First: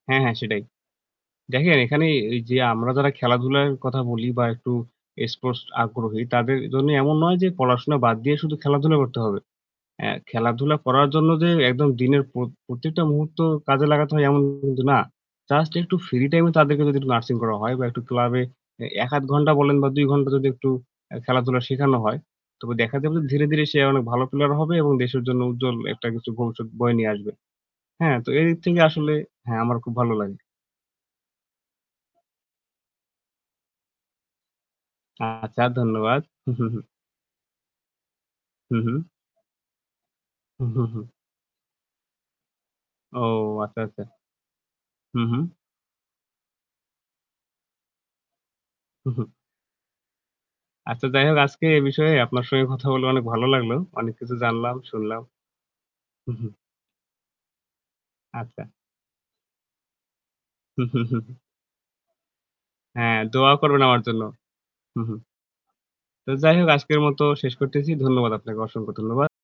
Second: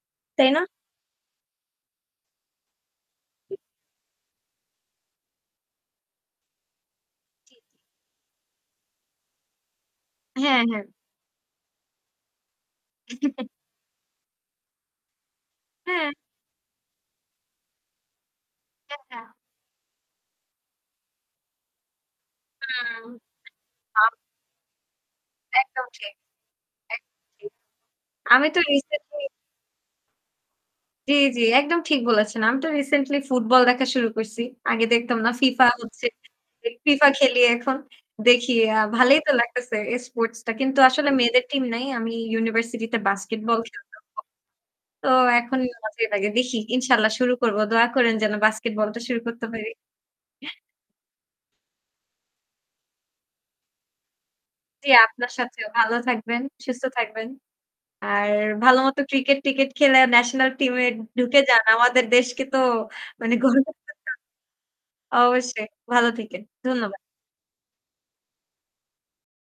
হ্যাঁ, হ্যাঁ, তাই না? সেটাই দেখেন এখানে এই যে আমরা যারা খেলাধুলার কথা বলি বা একটু স্পোর্টস আগ্রহী তাদের জন্য এমন নয় যে জি, জি। পড়াশোনা বাদ দিয়ে শুধু খেলাধুলা করতে হবে। অ্যা হ্যাঁ, খেলাধুলা হ্যাঁ। করার জন্য যে একদম দিনের প্রত প্রত্যেকটা মুহূর্ত কাজে লাগাতে হয় এমন কিন্তু না। জাস্ট একটু হ্যাঁ। ফ্রি টাইম এ তাদেরকে যদি নার্সিং করা হয় বা একটু ক্লাবে ১ ১/২ [unintelligible] ঘন্টা বলেন বা ২ ঘন্টা যদি একটু আ খেলাধুলা শেখানো হয়, তবে দেখা যাবে আম ধীরে, ধীরে, সে অনেক [unintelligible] ভালো প্লেয়ার হবে এবং দেশের জন্য উজ্জ্বল একদম একটা ঠিক। কিছু ভবিষ্যৎ বয়ে এক নিয়ে আসবে। ঠিক। হ্যাঁ? তো আমি এইদিক তো থেকে আসলে রিসেন্টলি হ্যাঁ আমার খুব ভালো লাগে। জ্বী জ্বী, একদম ঠিক বলেছেন। আমি তো রিসেন্টলি ফুটবল দেখা শুরু করছি। আগে দেখতাম না আচ্ছা। ফিফা হচ্ছে। ধন্যবাদ। ফিফা খেলি এখন দেখি হু, আ হু। ভালই তো লাগতেছে এই স্পোর্টস টা। হুম, কিন্তু হুম, হুম। আসলে মেয়েদের টিম নাই। আমি ইউনিভার্সিটি তে ও বাস্কেটবল খেলতাম আচ্ছা, আচ্ছা। [unintelligible] তো হু, হু। এখন মজাই লাগে দেখি। ইনশাআল্লাহ শুরু করব। দোয়া করেন যেন বাস্কেটবলটা হুম, শুরু হুম। করতে পারি। আচ্ছা যাই হোক আজকে এ বিষয়ে আপনার সঙ্গে কথা বলে অনেক ভালো লাগলো। অনেক কিছু জানলাম, জ্বী শুনলাম আপনার সাথেও ভালো হুম, থাকবেন, হুম। সুস্থ থাকবেন। আর আচ্ছা। ভাল মত ক্রিকেট টিকেট খেলে ন্যাশনাল টিম হু, এ হু, হু, হু। ঢুকে যান। আমাদের দেশকে তো হ্যাঁ, মানে দোয়া করবেন আমার জন্য। [unintelligible] হু, হু। অবশ্যই ভালো তো থাকেন। যাই হোক ধন্যবাদ। আজকের মত শেষ করতেছি। ধন্যবাদ আপনাকে। অসংখ্য ধন্যবাদ।